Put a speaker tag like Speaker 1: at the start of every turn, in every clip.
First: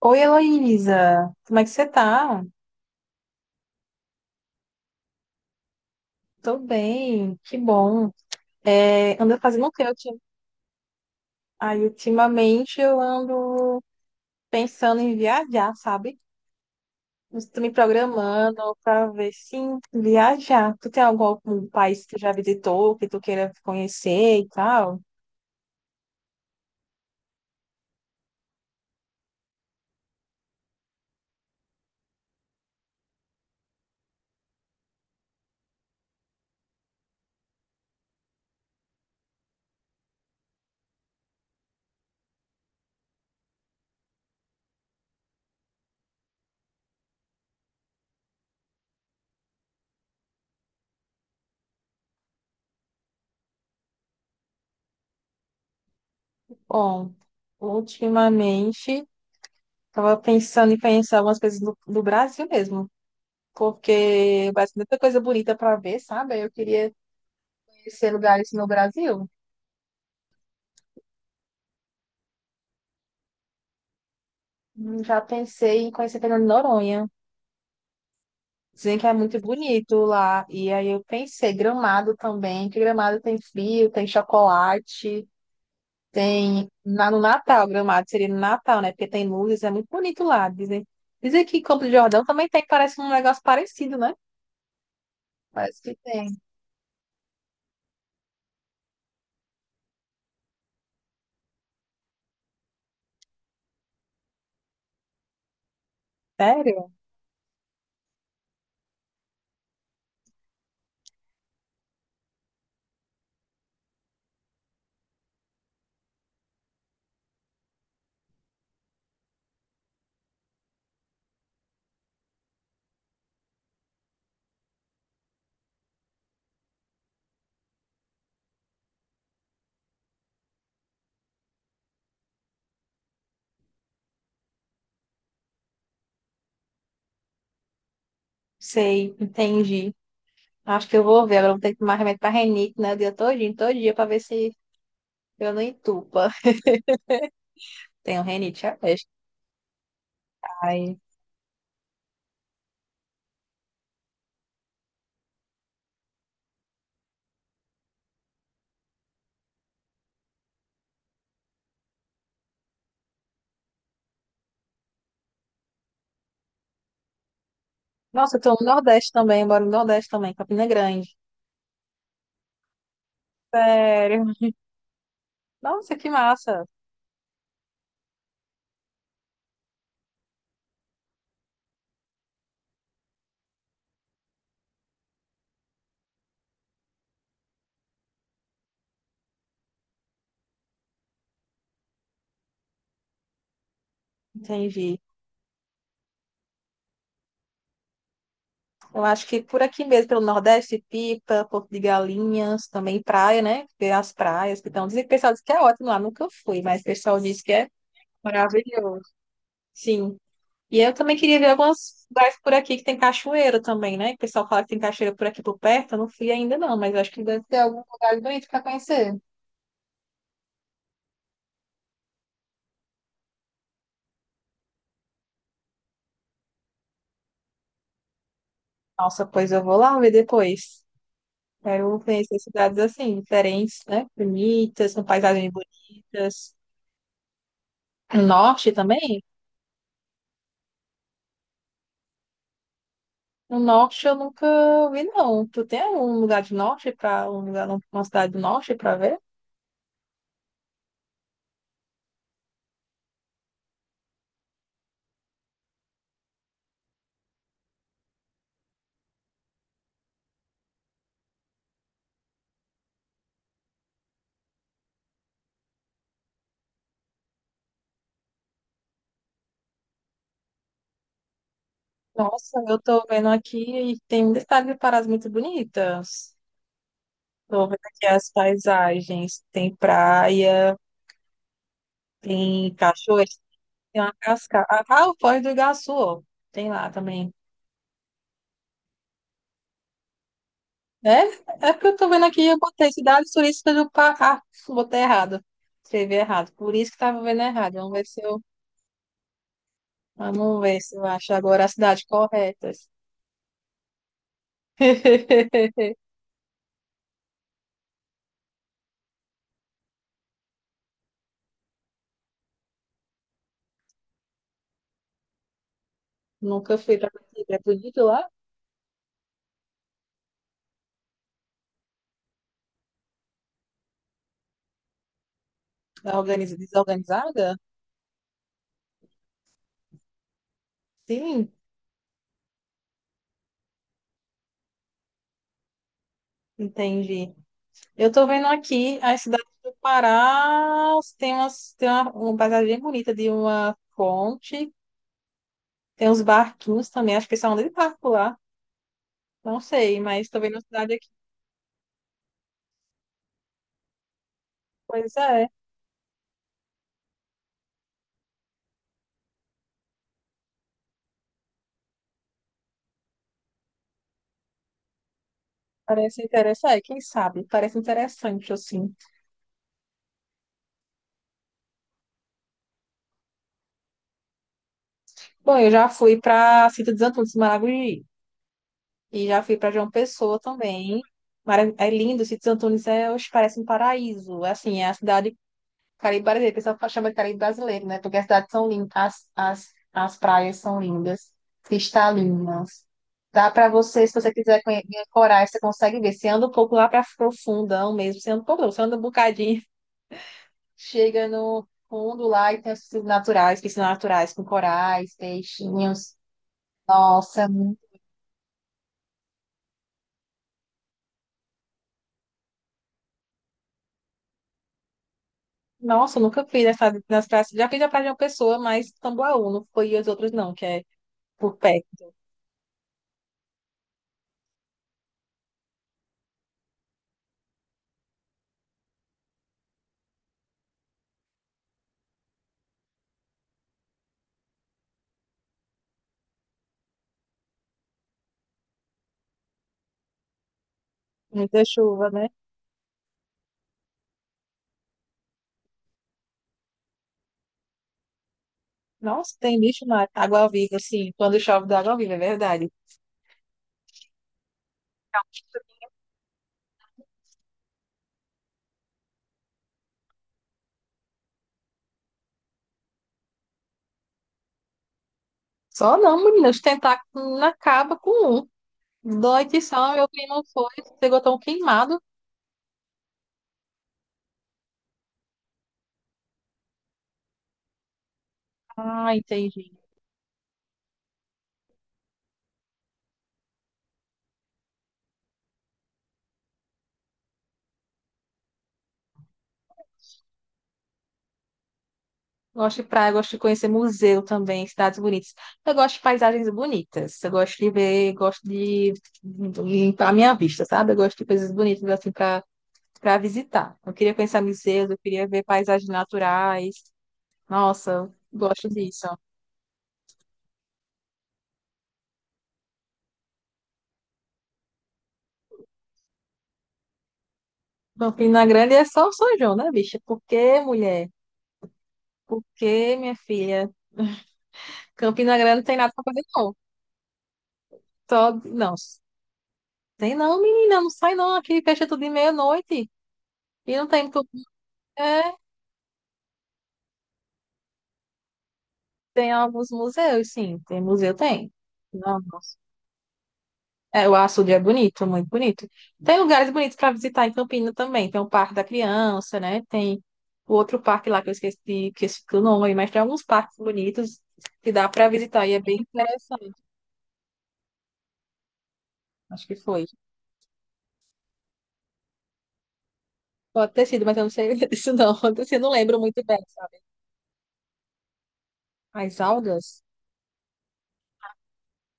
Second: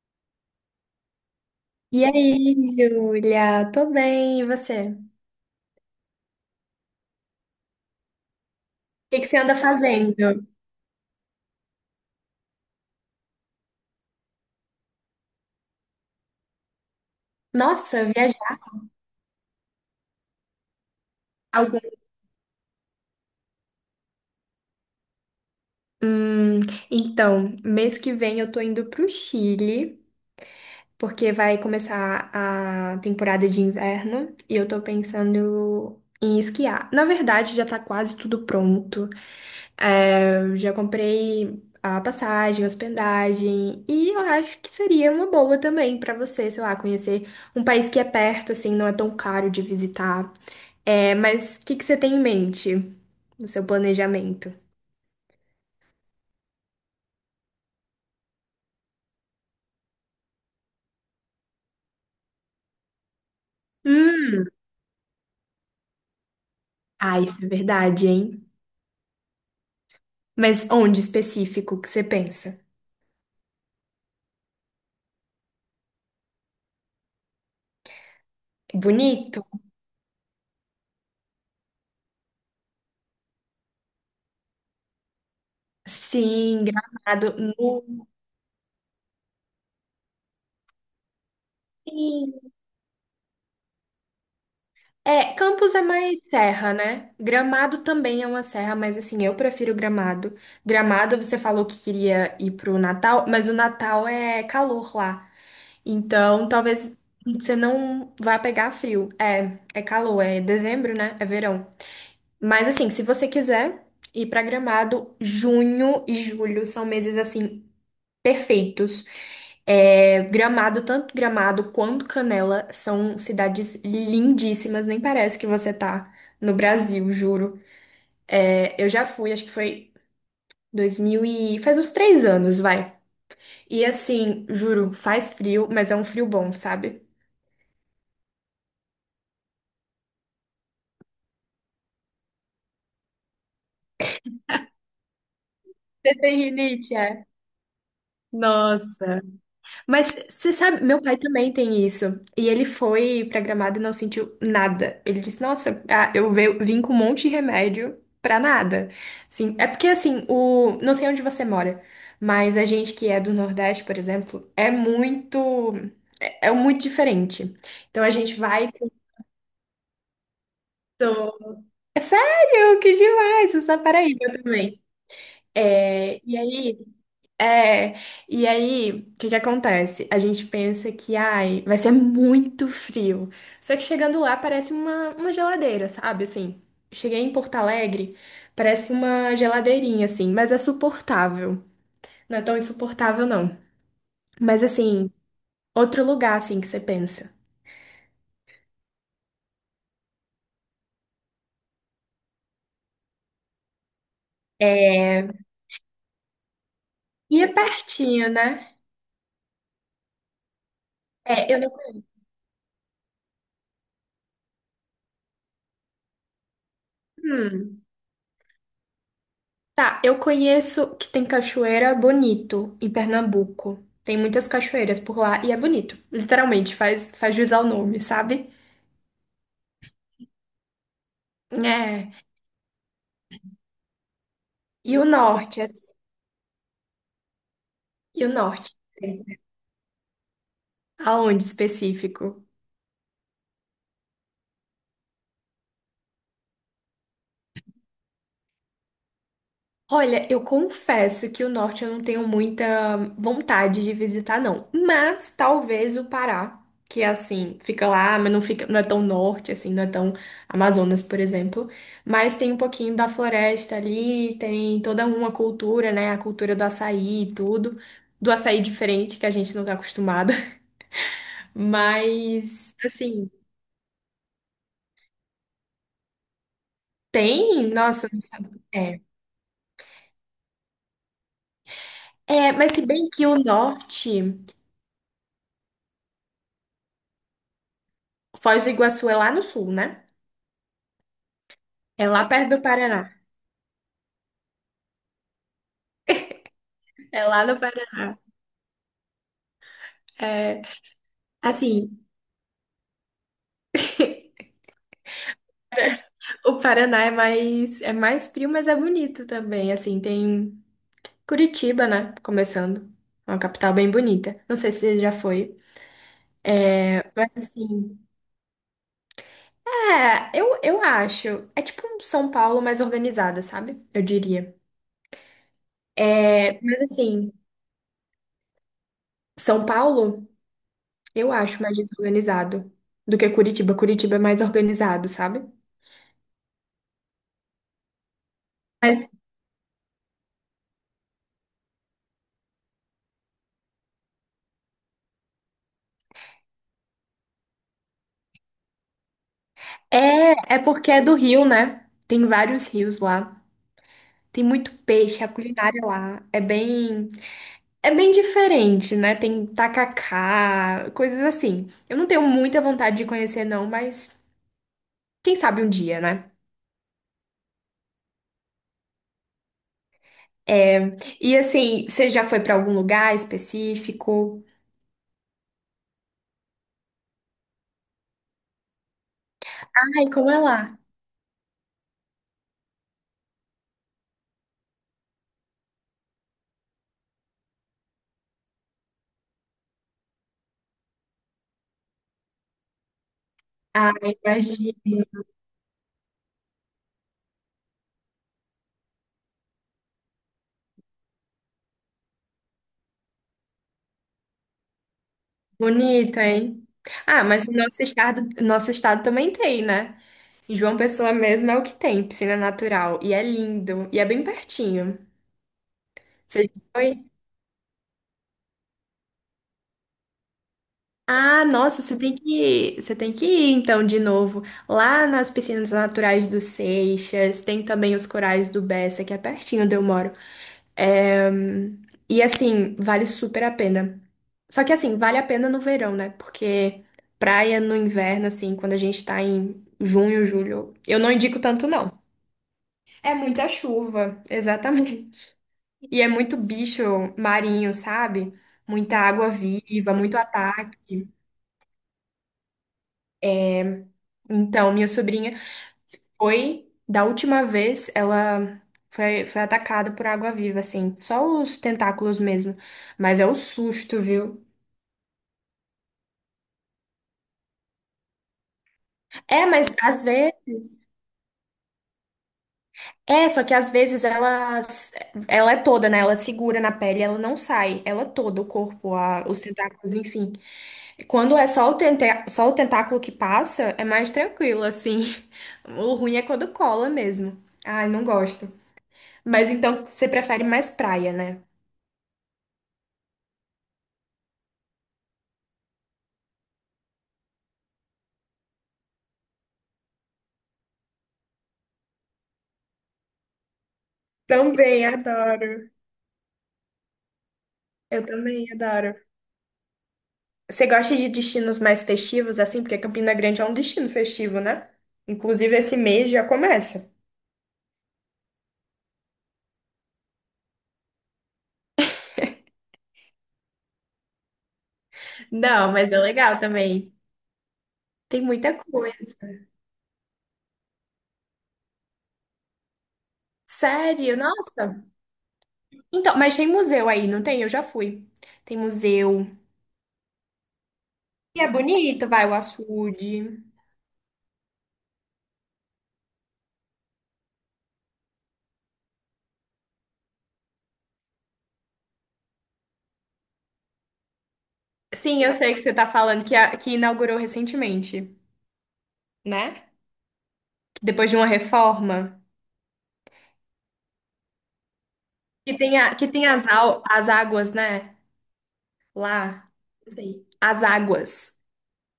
Speaker 1: Oi, Heloísa, como é que você
Speaker 2: E aí,
Speaker 1: tá?
Speaker 2: Júlia? Tô bem, e você? O
Speaker 1: Tô bem, que bom.
Speaker 2: que
Speaker 1: É,
Speaker 2: que você
Speaker 1: ando
Speaker 2: anda
Speaker 1: fazendo o que eu
Speaker 2: fazendo?
Speaker 1: tinha. Aí, ultimamente, eu ando pensando em viajar, sabe? Estou me
Speaker 2: Nossa, viajar
Speaker 1: programando para ver se viajar. Tu tem algum
Speaker 2: algum...
Speaker 1: país que tu já visitou, que tu queira conhecer e tal?
Speaker 2: Hum, então, mês que vem eu tô indo pro Chile, porque vai começar a temporada de inverno e eu tô pensando em esquiar. Na verdade, já tá quase tudo pronto. É, eu já comprei a passagem, a hospedagem e eu acho que seria uma boa também pra você, sei lá, conhecer um país que é perto, assim, não é tão caro de visitar. É, mas o que que você tem em mente no seu planejamento?
Speaker 1: Bom, ultimamente, tava pensando em conhecer algumas coisas do Brasil mesmo.
Speaker 2: Hum,
Speaker 1: Porque vai ser muita coisa bonita para ver, sabe? Eu queria
Speaker 2: ah, isso é verdade,
Speaker 1: conhecer
Speaker 2: hein?
Speaker 1: lugares no Brasil.
Speaker 2: Mas onde específico que você pensa?
Speaker 1: Já pensei em conhecer Fernando de Noronha.
Speaker 2: É
Speaker 1: Dizem que é muito
Speaker 2: Bonito?
Speaker 1: bonito lá. E aí eu pensei, Gramado também, que Gramado tem frio, tem chocolate,
Speaker 2: Sim,
Speaker 1: tem no
Speaker 2: Gramado.
Speaker 1: Natal, Gramado seria no Natal, né? Porque tem luzes, é muito bonito lá. Dizem que Campo de Jordão
Speaker 2: Sim.
Speaker 1: também tem, parece um negócio parecido, né?
Speaker 2: É, Campos
Speaker 1: Parece
Speaker 2: é
Speaker 1: que
Speaker 2: mais
Speaker 1: tem.
Speaker 2: serra, né? Gramado também é uma serra, mas assim, eu prefiro Gramado. Gramado, você falou que queria ir pro Natal, mas o Natal é calor lá. Então,
Speaker 1: Sério?
Speaker 2: talvez você não vá pegar frio. É, é calor, é dezembro, né? É verão. Mas assim, se você quiser ir pra Gramado, junho e julho são meses assim perfeitos. É, Gramado, tanto Gramado quanto Canela são cidades lindíssimas, nem parece que você tá no Brasil, juro. É, eu já fui, acho que foi 2000 e faz uns 3 anos, vai. E assim, juro, faz frio, mas é um frio bom, sabe?
Speaker 1: Sei, entendi. Acho que eu vou ver. Agora eu vou ter que tomar remédio pra renite, né? O dia todinho, todo dia, pra ver se eu não
Speaker 2: Você
Speaker 1: entupa.
Speaker 2: tem rinite, é?
Speaker 1: Tenho renite, já vejo.
Speaker 2: Nossa. Mas você sabe, meu pai também tem isso. E ele foi pra Gramado e não sentiu nada. Ele disse: Nossa, ah, eu vim com um monte de remédio pra nada. Assim, é porque assim, não sei onde você mora, mas a gente que é do Nordeste, por exemplo, é muito. É muito diferente. Então a gente
Speaker 1: Nossa, eu tô no
Speaker 2: vai.
Speaker 1: Nordeste também, eu moro no Nordeste também, Campina Grande.
Speaker 2: É sério, que demais! Isso na Paraíba
Speaker 1: Sério.
Speaker 2: também.
Speaker 1: Nossa, que
Speaker 2: É, e
Speaker 1: massa.
Speaker 2: aí. É, e aí, o que que acontece? A gente pensa que, ai, vai ser muito frio. Só que chegando lá parece uma geladeira, sabe? Assim, cheguei em Porto Alegre, parece uma geladeirinha, assim, mas é suportável. Não é tão insuportável, não. Mas,
Speaker 1: Entendi.
Speaker 2: assim, outro lugar, assim, que você pensa.
Speaker 1: Eu acho que por aqui mesmo, pelo Nordeste, Pipa, Porto de Galinhas, também praia, né? Tem as praias que estão. Dizem que o pessoal diz que é ótimo lá, nunca fui, mas o pessoal diz
Speaker 2: E é
Speaker 1: que é
Speaker 2: pertinho, né?
Speaker 1: maravilhoso. Sim. E eu também queria ver
Speaker 2: É, eu não...
Speaker 1: alguns lugares por aqui que tem cachoeira também, né? O pessoal fala que tem cachoeira por aqui por perto, eu não fui ainda não, mas eu acho que deve ter algum
Speaker 2: Hum.
Speaker 1: lugar bonito para conhecer.
Speaker 2: Tá, eu conheço que tem cachoeira Bonito, em Pernambuco. Tem muitas cachoeiras por lá e é bonito. Literalmente, faz jus ao nome, sabe?
Speaker 1: Nossa, pois eu vou lá ver depois. Quero
Speaker 2: É.
Speaker 1: conhecer cidades assim, diferentes, né? Bonitas,
Speaker 2: E
Speaker 1: com
Speaker 2: o
Speaker 1: paisagens
Speaker 2: norte, assim,
Speaker 1: bonitas. No
Speaker 2: e o norte?
Speaker 1: norte também?
Speaker 2: Aonde específico?
Speaker 1: No norte eu nunca vi, não. Tu tem algum lugar de norte para um lugar, uma cidade do norte para ver?
Speaker 2: Olha, eu confesso que o norte eu não tenho muita vontade de visitar, não. Mas talvez o Pará, que é assim, fica lá, mas não fica, não é tão norte, assim, não é tão Amazonas, por exemplo. Mas tem um pouquinho da floresta ali, tem toda uma cultura, né? A cultura do açaí e tudo. Do açaí diferente, que a gente não tá acostumado.
Speaker 1: Nossa,
Speaker 2: Mas,
Speaker 1: eu tô vendo
Speaker 2: assim,
Speaker 1: aqui e tem muita cidade de Parás muito bonitas. Tô
Speaker 2: tem,
Speaker 1: vendo aqui
Speaker 2: nossa, eu não
Speaker 1: as
Speaker 2: sabe. É.
Speaker 1: paisagens. Tem praia,
Speaker 2: É,
Speaker 1: tem
Speaker 2: mas se bem que
Speaker 1: cachoeira,
Speaker 2: o
Speaker 1: tem uma
Speaker 2: norte,
Speaker 1: cascata. Ah, o Foz do Iguaçu, ó. Tem lá também.
Speaker 2: Foz do Iguaçu é lá no sul, né?
Speaker 1: É? É porque eu
Speaker 2: É
Speaker 1: tô
Speaker 2: lá
Speaker 1: vendo aqui,
Speaker 2: perto
Speaker 1: eu
Speaker 2: do
Speaker 1: botei
Speaker 2: Paraná.
Speaker 1: cidades turísticas do Pará. Ah, botei errado. Escrevi errado. Por isso que tava
Speaker 2: É
Speaker 1: vendo
Speaker 2: lá no
Speaker 1: errado.
Speaker 2: Paraná.
Speaker 1: Vamos
Speaker 2: É,
Speaker 1: ver se eu acho agora as cidades
Speaker 2: assim,
Speaker 1: corretas.
Speaker 2: o Paraná é mais frio, mas é bonito também. Assim, tem Curitiba, né? Começando. É uma capital bem bonita. Não sei se você já foi.
Speaker 1: Nunca fui pra
Speaker 2: Mas
Speaker 1: Brasília. É
Speaker 2: assim,
Speaker 1: bonito lá?
Speaker 2: é, eu acho. É tipo um São Paulo mais organizada, sabe? Eu diria. É, mas assim,
Speaker 1: Desorganizada?
Speaker 2: São Paulo, eu
Speaker 1: Sim,
Speaker 2: acho mais desorganizado do que Curitiba. Curitiba é mais organizado, sabe?
Speaker 1: entendi. Eu tô vendo aqui
Speaker 2: Mas
Speaker 1: as cidades do Pará. Tem, umas, tem uma paisagem bem bonita de uma fonte. Tem uns barquinhos também. Acho que eles são de barco lá. Não sei, mas tô
Speaker 2: é,
Speaker 1: vendo
Speaker 2: é
Speaker 1: a
Speaker 2: porque
Speaker 1: cidade
Speaker 2: é
Speaker 1: aqui.
Speaker 2: do Rio, né? Tem vários rios lá. Tem muito
Speaker 1: Pois
Speaker 2: peixe, a
Speaker 1: é.
Speaker 2: culinária lá é bem diferente, né? Tem tacacá, coisas assim. Eu não tenho muita vontade de conhecer não, mas quem sabe um dia,
Speaker 1: Parece
Speaker 2: né?
Speaker 1: interessante, é, quem sabe? Parece interessante, assim.
Speaker 2: É, e assim, você já foi pra algum lugar específico?
Speaker 1: Bom, eu já fui para Sítio dos Antunes, Maragogi, e já fui para João
Speaker 2: Ai, como
Speaker 1: Pessoa
Speaker 2: é lá?
Speaker 1: também. É lindo, Sítio dos Antunes é, oxe, parece um paraíso. É assim, é a cidade Caribe brasileira, o pessoal chama de Caribe brasileiro, né? Porque as cidades são lindas, as praias são lindas, cristalinas. Dá para
Speaker 2: Ah,
Speaker 1: você, se você quiser
Speaker 2: imagina.
Speaker 1: coragem, você consegue ver. Você anda um pouco lá para profundão mesmo, você anda um pouco, não, você anda um bocadinho. Chega no fundo lá e tem as piscinas naturais com corais, peixinhos.
Speaker 2: Bonito, hein? Ah, mas
Speaker 1: Nossa,
Speaker 2: o nosso estado também tem, né? Em João Pessoa mesmo é o que tem, piscina natural. E é lindo. E é bem pertinho.
Speaker 1: nossa, eu
Speaker 2: Você
Speaker 1: nunca
Speaker 2: já
Speaker 1: fiz essa
Speaker 2: foi?
Speaker 1: nas praias. Já fiz a praia de uma pessoa, mas Tambaú não foi e as outras não, que é
Speaker 2: Ah,
Speaker 1: por
Speaker 2: nossa,
Speaker 1: perto.
Speaker 2: você tem que ir então de novo. Lá nas piscinas naturais do Seixas, tem também os corais do Bessa, que é pertinho onde eu moro. É, e assim, vale super a pena. Só que assim, vale a pena no verão, né? Porque praia no inverno, assim, quando a gente tá em junho, julho, eu não indico
Speaker 1: Muita
Speaker 2: tanto, não.
Speaker 1: chuva, né?
Speaker 2: É muita chuva, exatamente. E é muito bicho marinho, sabe? Muita água
Speaker 1: Nossa, tem bicho
Speaker 2: viva,
Speaker 1: na
Speaker 2: muito
Speaker 1: água-viva,
Speaker 2: ataque.
Speaker 1: assim, quando chove da água-viva, é verdade.
Speaker 2: Então, minha sobrinha da última vez, ela foi atacada por água-viva, assim. Só os tentáculos mesmo. Mas é o susto, viu?
Speaker 1: Só não, menina, os tentáculos não acaba com um. Dói
Speaker 2: É,
Speaker 1: que
Speaker 2: mas
Speaker 1: só,
Speaker 2: às
Speaker 1: meu
Speaker 2: vezes.
Speaker 1: primo foi, chegou tão queimado.
Speaker 2: É, só que às vezes ela é toda, né? Ela segura na pele, ela não sai. Ela é toda, o corpo,
Speaker 1: Ah,
Speaker 2: os
Speaker 1: entendi.
Speaker 2: tentáculos, enfim. Quando é só o tentáculo que passa, é mais tranquilo, assim. O ruim é quando cola mesmo. Ai, não gosto. Mas então você prefere mais praia, né?
Speaker 1: Gosto de praia, gosto de conhecer museu também, cidades bonitas. Eu gosto de paisagens bonitas. Eu gosto de ver, gosto de limpar a minha vista, sabe? Eu gosto de coisas bonitas assim para visitar. Eu queria conhecer
Speaker 2: Também
Speaker 1: museus, eu queria ver
Speaker 2: adoro.
Speaker 1: paisagens naturais.
Speaker 2: Eu
Speaker 1: Nossa, eu
Speaker 2: também
Speaker 1: gosto
Speaker 2: adoro.
Speaker 1: disso.
Speaker 2: Você gosta de destinos mais festivos, assim? Porque Campina Grande é um destino festivo, né? Inclusive, esse mês já começa.
Speaker 1: Campina Grande é só o São João, né, bicha? Por que, mulher? Por que, minha filha? Campina Grande não
Speaker 2: Não,
Speaker 1: tem nada
Speaker 2: mas é
Speaker 1: pra fazer,
Speaker 2: legal
Speaker 1: não.
Speaker 2: também. Tem
Speaker 1: Só...
Speaker 2: muita
Speaker 1: Não,
Speaker 2: coisa.
Speaker 1: tem não, menina, não sai não. Aqui fecha tudo de meia-noite. E não tem
Speaker 2: Sério?
Speaker 1: tudo.
Speaker 2: Nossa. Então, mas tem museu aí, não tem? Eu já fui. Tem museu.
Speaker 1: Tem alguns museus, sim. Tem museu,
Speaker 2: E é
Speaker 1: tem.
Speaker 2: bonito, vai, o
Speaker 1: Nossa.
Speaker 2: açude.
Speaker 1: É, o açude é bonito, muito bonito. Tem lugares bonitos para visitar em Campina também. Tem o Parque da Criança, né? Tem o outro parque lá que eu esqueci, o nome, mas tem alguns parques bonitos que dá para
Speaker 2: Sim, eu
Speaker 1: visitar e
Speaker 2: sei
Speaker 1: é
Speaker 2: que você
Speaker 1: bem
Speaker 2: tá falando que,
Speaker 1: interessante.
Speaker 2: que inaugurou recentemente,
Speaker 1: Acho que
Speaker 2: né?
Speaker 1: foi.
Speaker 2: Depois de uma reforma.
Speaker 1: Pode ter sido, mas eu não sei disso não. Assim,
Speaker 2: Que
Speaker 1: eu não
Speaker 2: tem,
Speaker 1: lembro
Speaker 2: que
Speaker 1: muito
Speaker 2: tem
Speaker 1: bem.
Speaker 2: as, as águas, né?
Speaker 1: As
Speaker 2: Lá.
Speaker 1: algas,
Speaker 2: Sei. As águas.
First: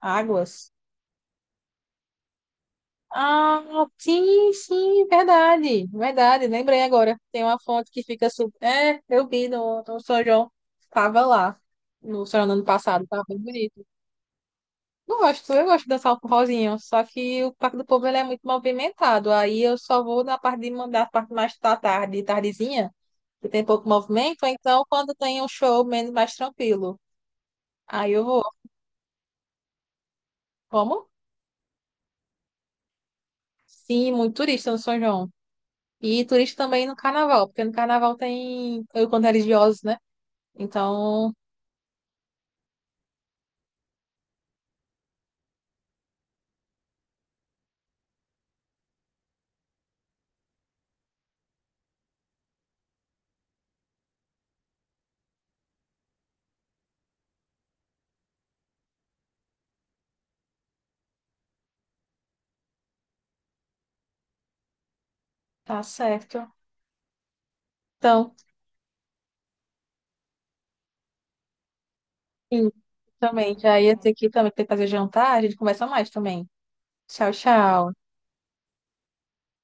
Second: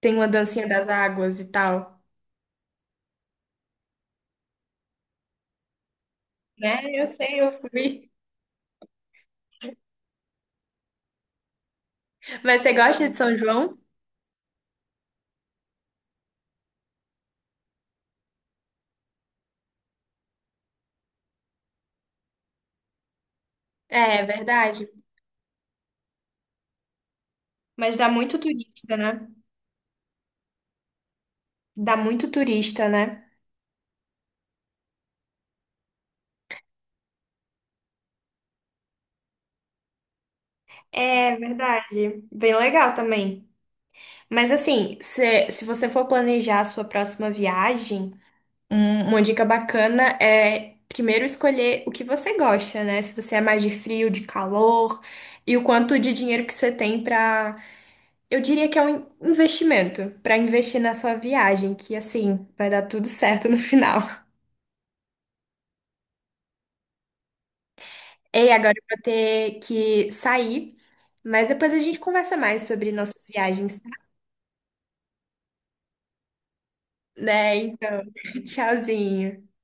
Speaker 2: Tem uma dancinha
Speaker 1: águas.
Speaker 2: das águas e tal.
Speaker 1: Ah, sim, sim, verdade, verdade. Lembrei
Speaker 2: Né? Eu
Speaker 1: agora.
Speaker 2: sei,
Speaker 1: Tem
Speaker 2: eu
Speaker 1: uma foto que
Speaker 2: fui.
Speaker 1: fica super. É, eu vi no São João. Tava lá. No São João do
Speaker 2: Mas
Speaker 1: ano
Speaker 2: você
Speaker 1: passado.
Speaker 2: gosta de
Speaker 1: Tava
Speaker 2: São
Speaker 1: bem
Speaker 2: João?
Speaker 1: bonito. Gosto, eu gosto de dançar o forrozinho. Só que o Parque do Povo ele é muito movimentado. Aí eu só vou na parte de mandar a parte mais da tarde, tardezinha, que tem pouco
Speaker 2: É,
Speaker 1: movimento. Ou então,
Speaker 2: verdade.
Speaker 1: quando tem um show menos mais tranquilo.
Speaker 2: Mas dá
Speaker 1: Aí eu
Speaker 2: muito
Speaker 1: vou.
Speaker 2: turista, né?
Speaker 1: Como?
Speaker 2: Dá muito turista, né?
Speaker 1: Sim, muito turista no São João. E turista também no carnaval, porque no carnaval tem encontro religiosos, né? Então,
Speaker 2: É verdade. Bem legal também. Mas assim, se você for planejar a sua próxima viagem, uma dica bacana é primeiro escolher o que você gosta, né? Se você é mais de frio, de calor, e o quanto de dinheiro que você tem para. Eu diria que é um investimento para investir na sua viagem, que assim vai dar tudo certo no final.
Speaker 1: tá certo. Então,
Speaker 2: Ei, agora eu vou ter que sair, mas depois a gente conversa mais
Speaker 1: sim,
Speaker 2: sobre nossas
Speaker 1: também. Já
Speaker 2: viagens,
Speaker 1: ia
Speaker 2: tá?
Speaker 1: ter que também ter que fazer jantar, a gente conversa mais também. Tchau,
Speaker 2: Né?
Speaker 1: tchau.
Speaker 2: Então, tchauzinho.